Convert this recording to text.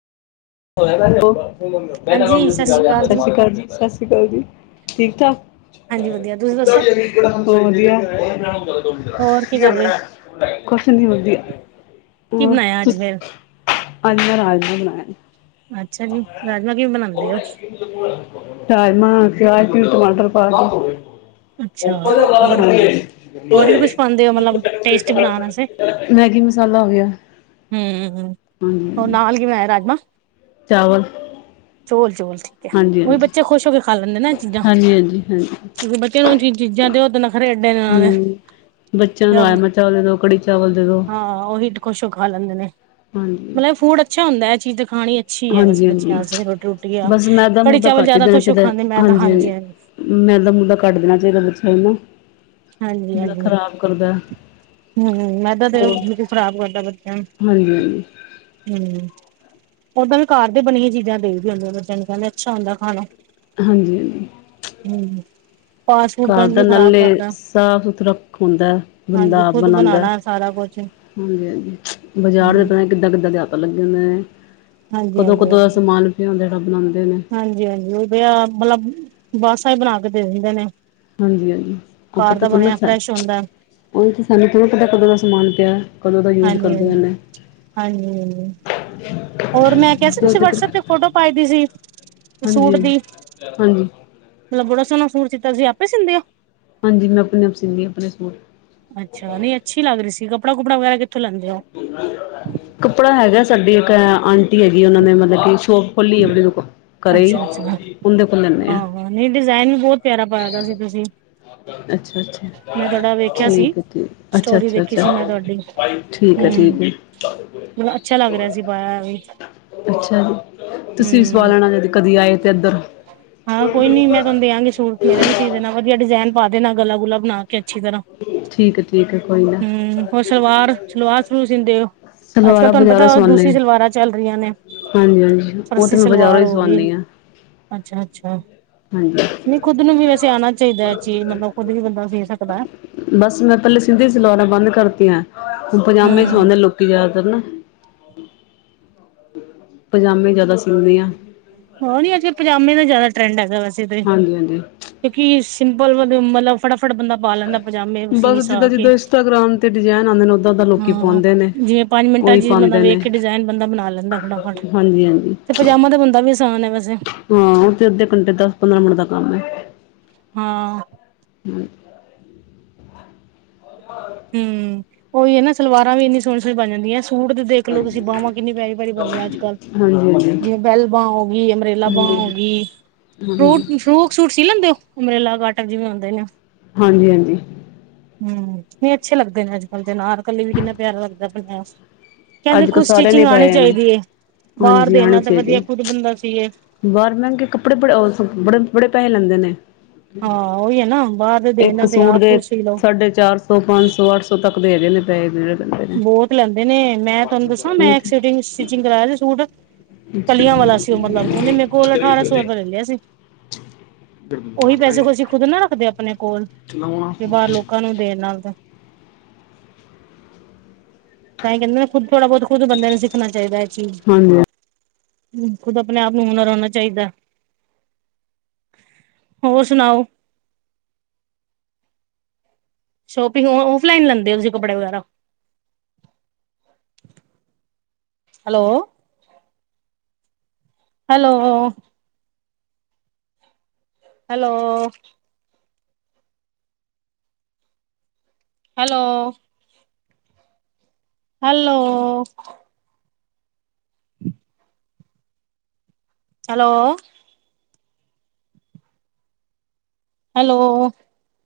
ਸਤਿ ਸ਼੍ਰੀ ਅਕਾਲ ਜੀ ਸਤਿ ਸ਼੍ਰੀ ਅਕਾਲ ਜੀ ਠੀਕ ਠਾਕ। ਹਾਂਜੀ ਵਧੀਆ ਤੁਸੀਂ ਦੱਸੋ ਹੋਰ ਕੀ ਕਰ ਰਹੇ ਹੋ [unintelligible] ਕੁਛ ਨੀ ਵਧੀਆ ਕੀ ਹੋਰ ਬਣਾਇਆ ਅੱਜ ਫੇਰ ਤੁਸੀ। ਅੱਜ ਮੈਂ ਰਾਜਮਾਹ ਬਣਾਏ ਅੱਛਾ ਜੀ ਰਾਜਮਾਂਹ ਕਿਵੇਂ ਬਣਾਉਂਦੇ ਹੋ। ਰਾਜਮਾ ਪਿਆਜ ਪਿਊਜ ਟਮਾਟਰ ਪਾ ਕੇ। ਅੱਛਾ ਹੋਰ ਹੋਰ ਵੀ ਕੁਛ ਪਾਉਂਦੇ ਹੋ ਮਤਲਬ ਟੇਸਟੀ ਬਣਾਉਣ ਵਾਸਤੇ [unintelligible] ਮੈਗੀ ਮਸਾਲਾ ਹੋ ਗਿਆ। ਹੂ ਹੂ ਹੂ, ਹੋਰ ਹਾਂਜੀ ਨਾਲ ਕੀ ਬਣਾਇਆ ਰਾਜਮਾ। ਚਾਵਲ। ਚੋਲ, ਚੋਲ ਠੀਕ ਹੈ, ਹਾਂਜੀ ਉਹ ਵੀ ਹਾਂਜੀ ਬੱਚੇ ਖੁਸ਼ ਹੋ ਕੇ ਖਾ ਲੈਂਦੇ ਨਾ ਚੀਜ਼ਾਂ, ਹਾਂਜੀ ਹਾਂਜੀ ਹਾਂਜੀ ਕਿਉਂਕਿ ਤੇ ਏਹੋ ਜੀ ਚੀਜ਼ਾਂ ਦੇ, ਔ ਤੇ ਐਡੇ ਨਖਰੇ ਇੰਨਾ ਦੇ। ਹਮ ਬੱਚਿਆਂ ਨੂੰ ਰਾਜਮ- ਚਾਵਲ ਦੇ ਦੋ, ਕੜੀ- ਚਾਵਲ ਦੇ ਦੋ। ਹਾਂ ਉਹੀ ਖੁਸ਼ ਹੋ ਖਾ ਲੈਂਦੇ ਨੇ ਹਾਂਜੀ। ਫੂਡ ਅੱਛਾ ਹੁੰਦਾ, ਇਹ ਚੀਜ਼ ਖਾਣੀ ਅੱਛੀ ਆ ਵੈਸੇ ਹਾਂਜੀ ਬੱਚਿਆਂ ਹਾਂਜੀ ਵਾਸਤੇ ਰੋਟੀ ਰੁਟੀ ਆ, ਬਸ ਮੈਦਾ ਕੜੀ ਮੂਦਾ ਚਾਵਲ ਘੱਟ ਹੀ ਜਿਆਦਾ ਦੇਣਾ ਖੁਸ਼ ਕੇ ਚਾਹੀਦਾ ਖਾਂਦੇ, ਮੈਂ ਤਾਂ ਹਾਂਜੀ ਹਾਂ। ਮੈਦਾ ਮੂਦਾ ਘੱਟ ਦੇਣਾ ਚਾਹੀਦਾ ਬੱਚਿਆਂ ਨੂੰ ਜਿਹੜਾ ਖ਼ਰਾਬ ਕਰਦਾ। ਹੂ, ਮੈਦਾ ਤਾ ਹੋਰ ਹਾਂਜੀ ਉਂਝ ਖ਼ਰਾਬ ਕਰਦਾ ਬੱਚਿਆਂ ਨੂੰ। ਹਾਂਜੀ ਹੂ, ਔਦਾਂ ਵੀ ਘਰ ਦੀ ਬਣੀਆਂ ਚੀਜ਼ਾਂ ਦੇਈ ਦੀ ਹੁੰਦੀਆਂ ਬੱਚਿਆਂ ਨੂੰ, ਕਹਿੰਦੇ ਅੱਛਾ ਹੁੰਦਾ ਖਾਣਾ। ਹਾਂਜੀ-ਹਾਂਜੀ। ਹੂ, ਫਾਸਟ ਫੂਡ ਤਾਂ ਘਰ ਉਂਝ ਦਾ ਹੀ ਖ਼ਰਾਬ ਨਾਲੇ ਕਰਦਾ। ਸਾਫ਼ ਸੁਥਰਾ ਹੁੰਦਾ। ਹਾਂਜੀ ਬੰਦਾ ਆਪ ਖੁਦ ਬਣਾਉਂਦਾ, ਬਣਾਉਣਾ ਸਾਰਾ ਕੁਛ ਹਾਂਜੀ-ਹਾਂਜੀ, ਬਾਜ਼ਾਰ ਦੇ ਹਮ ਪਤਾ ਨੀ। ਕਿੱਦਾਂ-ਕਿੱਦਾਂ ਦੇ ਹੱਥ ਲੱਗੇ ਹੁੰਦੇ ਨੇ, ਹਾਂਜੀ ਕਦੋਂ-ਕਦੋਂ ਦਾ ਸਮਾਨ ਪਯਾ ਹੁੰਦਾ ਜਿਹੜਾ ਬਣਾਉਂਦੇ ਨੇ। ਹਾਂਜੀ-ਹਾਂਜੀ ਉਹ ਭਇਆ, ਮਤਲਬ ਬਾਸਾ ਹੀ ਬਣਾ ਕੇ ਦੇ ਦਿੰਦੇ ਨੇ। ਹਾਂਜੀ-ਹਾਂਜੀ ਉਹ ਕੁ ਘਰ ਪਤਾ ਦਾ ਥੋੜ੍ਹੀ ਬਣਿਆ ਲਗਦਾ, ਫਰੈਸ਼ ਹੁੰਦਾ ਕੀ ਪਤਾ ਕਦੋਂ ਦਾ ਸਾਮਾਨ ਪਿਆ। ਕਦੋਂ ਦਾ ਯੂਜ ਹਾਂਜੀ ਕਰਦਿਆਂ ਹਾਂਜੀ ਨੇ। ਹਾਂਜੀ, ਹੋਰ ਮੈਂ ਕਿਹਾ ਸੀ ਤੁਸੀਂ ਹਾਂਜੀ ਵੱਟਸਐਪ ਤੇ ਫੋਟੋ ਪਾਈ ਦੀ ਸੀ। ਸੂਟ ਦੀ ਹਾਂਜੀ-ਹਾਂਜੀ-ਹਾਂਜੀ। ਮਤਲਬ ਬੜਾ ਸੋਹਣਾ ਸੂਟ ਸੀਤਾ ਸੀ, ਆਪੇ ਸੀਂਦੇ ਹੋ। ਹਾਂਜੀ, ਮੈਂ ਆਪਣੇ ਆਪ ਸੀਂਦੀ, ਆਪਣੇ ਸੂਟ। ਅੱਛਾ, ਨਹੀਂ ਅੱਛੀ ਲੱਗ ਰਹੀ ਸੀ, ਕੱਪੜਾ ਕੁਪੜਾ ਵਗੈਰਾ ਕਿੱਥੋਂ ਲੈਂਦੇ ਹੋ। [unintelligible] ਕੱਪੜਾ ਹੈਗਾ, ਸਾਡੀ ਇੱਕ ਆਂਟੀ ਹੈਗੀ, ਉਹਨਾਂ ਨੇ ਮਤਲਬ ਕਿ ਸ਼ੋਪ ਖੋਲੀ ਹੈ ਆਪਨੀ। ਘਰੇ ਹੀ, ਅੱਛਾ ਅੱਛਾ ਉਹਦੇ ਕੋਲ ਲੈਂਦੇ ਹਾਂ। ਹਾਂ, ਨਹੀਂ ਡਿਜ਼ਾਇਨ ਵੀ ਬਹੁਤ ਪਿਆਰਾ ਪਾਇਦਾ ਸੀ, ਤੁਸੀਂ। ਅੱਛਾ-ਅੱਛਾ, ਮੈਂ ਤੁਹਾਡਾ ਵੇਖਿਆ ਸੀ ਠੀਕ ਹੈ ਠੀਕ, ਸਟੋਰੀ ਦੇਖੀ ਅੱਛਾ-ਅੱਛਾ-ਅਛਾ। ਸੀ ਮੈਂ ਤੁਹਾਡੀ ਠੀਕ ਹੈ, ਠੀਕ ਹੈ। ਮਤਲਬ ਅੱਛਾ ਲੱਗ ਰਿਹਾ ਸੀ, ਪਾਇਆ ਹੋਇਆ ਵੀ। ਅੱਛਾ ਜੀ, ਤੁਸੀਂ ਵੀ ਸਵਾ ਹੂੰ ਲੈਣਾ ਜਦ ਕਦੀ ਆਏ ਦੇ ਇੱਧਰ। ਹਾਂ ਕੋਈ ਨੀ, ਮੈਂ ਤੁਹਾਨੂੰ ਦਿਆਂਗੀ ਸੂਟ ਮੇਰਾ ਵੀ ਸੀ ਦੇਣਾ, ਵਧੀਆ ਡਿਜ਼ਾਇਨ ਪਾ ਦੇਣਾ, ਗਲਾ ਗੁਲਾ ਬਣਾ। ਕਿ ਅੱਛੀ ਤਰ੍ਹਾਂ, ਠੀਕ ਹੈ ਠੀਕ ਹੈ ਕੋਈ ਨਾ ਹੂ, ਹੋਰ ਸਲਵਾਰ ਸਲਵਾਰ ਸਲੂਰ ਸੀਂਦੇ ਹੋ। ਅੱਜ ਕੱਲ੍ਹ ਸਲਵਾਰਾਂ ਤੁਹਾਨੂੰ ਬਜ਼ਾਰੋਂ ਪਤਾ, ਸਵਾਉਂਦੇ ਦੂਸਰੀ ਹਾਂ। ਸਲਵਾਰਾਂ ਚੱਲ ਰਹੀਆਂ ਨੇ। ਹਾਂਜੀ- ਹਾਂਜੀ, ਉਹ ਤੇ ਫਰਸੀ ਮੈਂ ਬਾਜ਼ਾਰੋਂ ਸਲਵਾਰ ਹੀ ਹੋ ਗਈ ਸਵਾਉਂਦੀ ਹਾਂ ਅੱਛਾ- ਅੱਛਾ ਹਾਂਜੀ ਨਹੀਂ ਖੁੱਦ ਨੂੰ ਵੀ ਵੈਸੇ ਆਉਣਾ ਚਾਹੀਦਾ ਐ ਚੀਜ਼, ਮਤਲਬ ਖੁੱਦ ਵੀ ਬੰਦਾ ਸੀ ਸਕਦਾ ਬਸ ਮੈਂ ਪਹਿਲੇ ਸਿੰਧੀ ਸਲਵਾਰਾਂ ਬੰਦ ਕਰਤਿਆਂ, ਹੁਣ ਪਜਾਮੇ ਹੂੰ ਸਵਾਉਂਦੇ ਲੋਕ ਜ਼ਿਆਦਾਤਰ ਨਾ, ਪਜਾਮੇ ਜਿਆਦਾ ਸੀਂਧੀ ਆ ਹੋ ਨੀ ਅੱਜੇ ਪਜਾਮੇ ਦਾ ਜ਼ਿਆਦਾ ਟਰੈਂਡ ਹੈਗਾ ਵੈਸੇ ਤੇ ਹਾਂਜੀ ਹਾਂਜੀ ਕਿਉਂਕਿ ਸਿੰਪਲ ਮਤਲਬ ਫਟਾਫਟ ਬੰਦਾ ਪਾ ਲੈਂਦਾ ਪਜਾਮੇ, ਸੀ ਬਸ ਸ ਜਿੱਦਾਂ ਕੇ, ਜਿੱਦਾਂ ਇੰਸਟਾਗ੍ਰਾਮ ਤੇ ਡਿਜ਼ਾਇਨ ਆਉਂਦੇ ਨੇ ਉੱਦਾਂ ਦਾ ਲੋਕੀ ਹਾਂ ਪਾਉਂਦੇ ਨੇ ਜਿਵੇਂ ਪੰਜ ਮਿੰਟਾਂ ਉਹੀ ਚ ਪਾਉਂਦੇ ਮਤਲਬ ਵੇਖ ਨੇ ਕੇ ਡਿਜ਼ਾਇਨ ਬੰਦਾ ਬਣਾ ਲੈਂਦਾ ਫਟਾਫਟ, ਹਾਂਜੀ ਹਾਂਜੀ ਤੇ ਪਜਾਮਾ ਦੇ ਬੰਦਾ ਤਾਂ ਵੀ ਆਸਾਨ ਹੈ ਵੇਸੇ ਹਾਂ, ਉਹ ਤੇ ਅੱਧੇ ਘੰਟੇ, ਦਸ ਪੰਦਰਾਂ ਮਿੰਟ ਦਾ ਕੰਮ ਹੈ ਹਾਂ ਹਮ [unintelligible] [inaudible] ਹਮ ਉਹੀ ਹੈ ਨਾ ਸਲਵਾਰਾਂ ਵੀ ਇੰਨੀ ਸੋਹਣੀ ਸੋਹਣੀ ਬਣ ਜਾਂਦੀਆਂ ਸੂਟ ਦੇਖ ਲੋ ਤੁਸੀਂ ਬਾਹਵਾਂ ਕਿੰਨੀ ਪਿਆਰੀ ਪਿਆਰੀ ਬਣਦੀਆਂ ਆ ਅੱਜ ਕੱਲ ਹਾਂਜੀ ਹਾਂਜੀ ਜਿਵੇਂ ਬੈਲ ਬਾਂ ਹੋ ਗਈ ਅਮਬਰੇਲਾ ਬਾਂ ਹੋ ਹਾਂਜੀ ਗਈ ਫਰੂ- ਹਾਂਜੀ ਫਰੂ। [unintelligible] ਸੂਟ ਸੀ ਲੈਂਦੇ ਹੋ ਅੰਬਰੇਲਾ ਕਾਟ ਜਿਵੇਂ ਹੁੰਦੇ ਨੇ। ਹਾਂਜੀ-ਹਾਂਜੀ। ਹਮ ਨਹੀ ਅੱਛੇ ਲੱਗਦੇ ਨੇ ਅੱਜ ਕੱਲ੍ਹ ਦੇਨਾਰ ਕੱਲੇ ਵੀ ਕਿੰਨਾ ਪਿਆਰਾ ਲੱਗਦਾ ਪਿਆ [unintelligible] ਕਹਿੰਦੇ ਅੱਜ ਕੱਲ੍ਹ ਖੁਦ ਸਾਰਿਆਂ ਨੇ ਸਟਿਚਿੰਗ ਆਉਣੀ ਪਾਏ ਨੇ ਚਾਹੀਦੀ ਹੈ ਬਾਹਰ ਹਾਂਜੀ ਦੇਨ ਆਉਣੇ ਨਾਲੋ ਤਾਂ ਵਧੀਆ ਚਾਹੀਦੇ ਖੁਦ ਬੰਦਾ ਸੀਏ ਇਹ ਬਾਹਰ ਮਹਿੰਗੇ ਕੱਪੜੇ ਬੜ ਬੜੇ ਬੜੇ ਪੈਸੇ ਲੈਂਦੇ ਨੇ ਹਾਂ ਉਹੀ ਹੈ ਨਾ ਬਾਹਰ ਦੇ ਇੱਕ ਦੇਣਾ ਤੇ ਸੂਟ ਆਪ ਦੇ ਕੁਛ ਸੀ ਲਓ ਸਾਢੇ ਚਾਰ ਸ ਪੰਜ ਸੌ ਅੱਠ ਸੌ ਤੱਕ ਦੇ ਹੈਗੇ ਨੇ ਪੈਸ ਬਹੁਤ ਲੈਂਦੇ ਨੇ ਮੈਂ ਤੁਹਾਨੂੰ ਦੱਸਾਂ ਨੇ ਮੈਂ ਸਿਚਿੰਗ ਕਰਵਾਇਆ ਸੀ ਸੂਟ ਕਲੀਆਂ ਵਾਲਾ ਸੀ ਉਹ ਮਤਲਬ ਉਹਨੇ ਮੇਰੇ ਕੋਲ ਅਠਾਰਾਂ ਸੌ ਰੁਪਿਆ ਲੈ ਲਿਆ ਸੀ ਉਹੀ ਪੈਸੇ ਖੁਸੀੁ- [unintelligible] ਨਾ ਰੱਖਦੇ ਆਪਣੇ ਕੋਲ ਬਾਹਰ ਲੋਕਾਂ ਨੂੰ ਦੇਣ ਨਾਲ ਤਾਂ ਤਾਂਹੀ ਕਹਿੰਦੇ ਨਾ ਖੁਦ ਥੋੜਾ ਬਹੁਤ ਖੁਦ ਬੰਦਿਆਂ ਨੂੰ ਸਿੱਖਣਾ ਚਾਹੀਦਾ ਹੈ ਇਹ ਚੀਜ਼ ਹਾਂਜੀ ਖੁਦ ਆਪਣੇ ਆਪ ਨੂੰ ਹੁਨਰ ਹੋਣਾ ਚਾਹੀਦਾ ਹੋਰ ਸੁਣਾਓ ਸ਼ੋਪਿੰਗ ਔਫਲਾਈਨ ਲੈਂਦੇ ਤੁਸੀਂ ਕਪੜੇ ਵਗੈਰਾ hello hello hello hello hello hello hello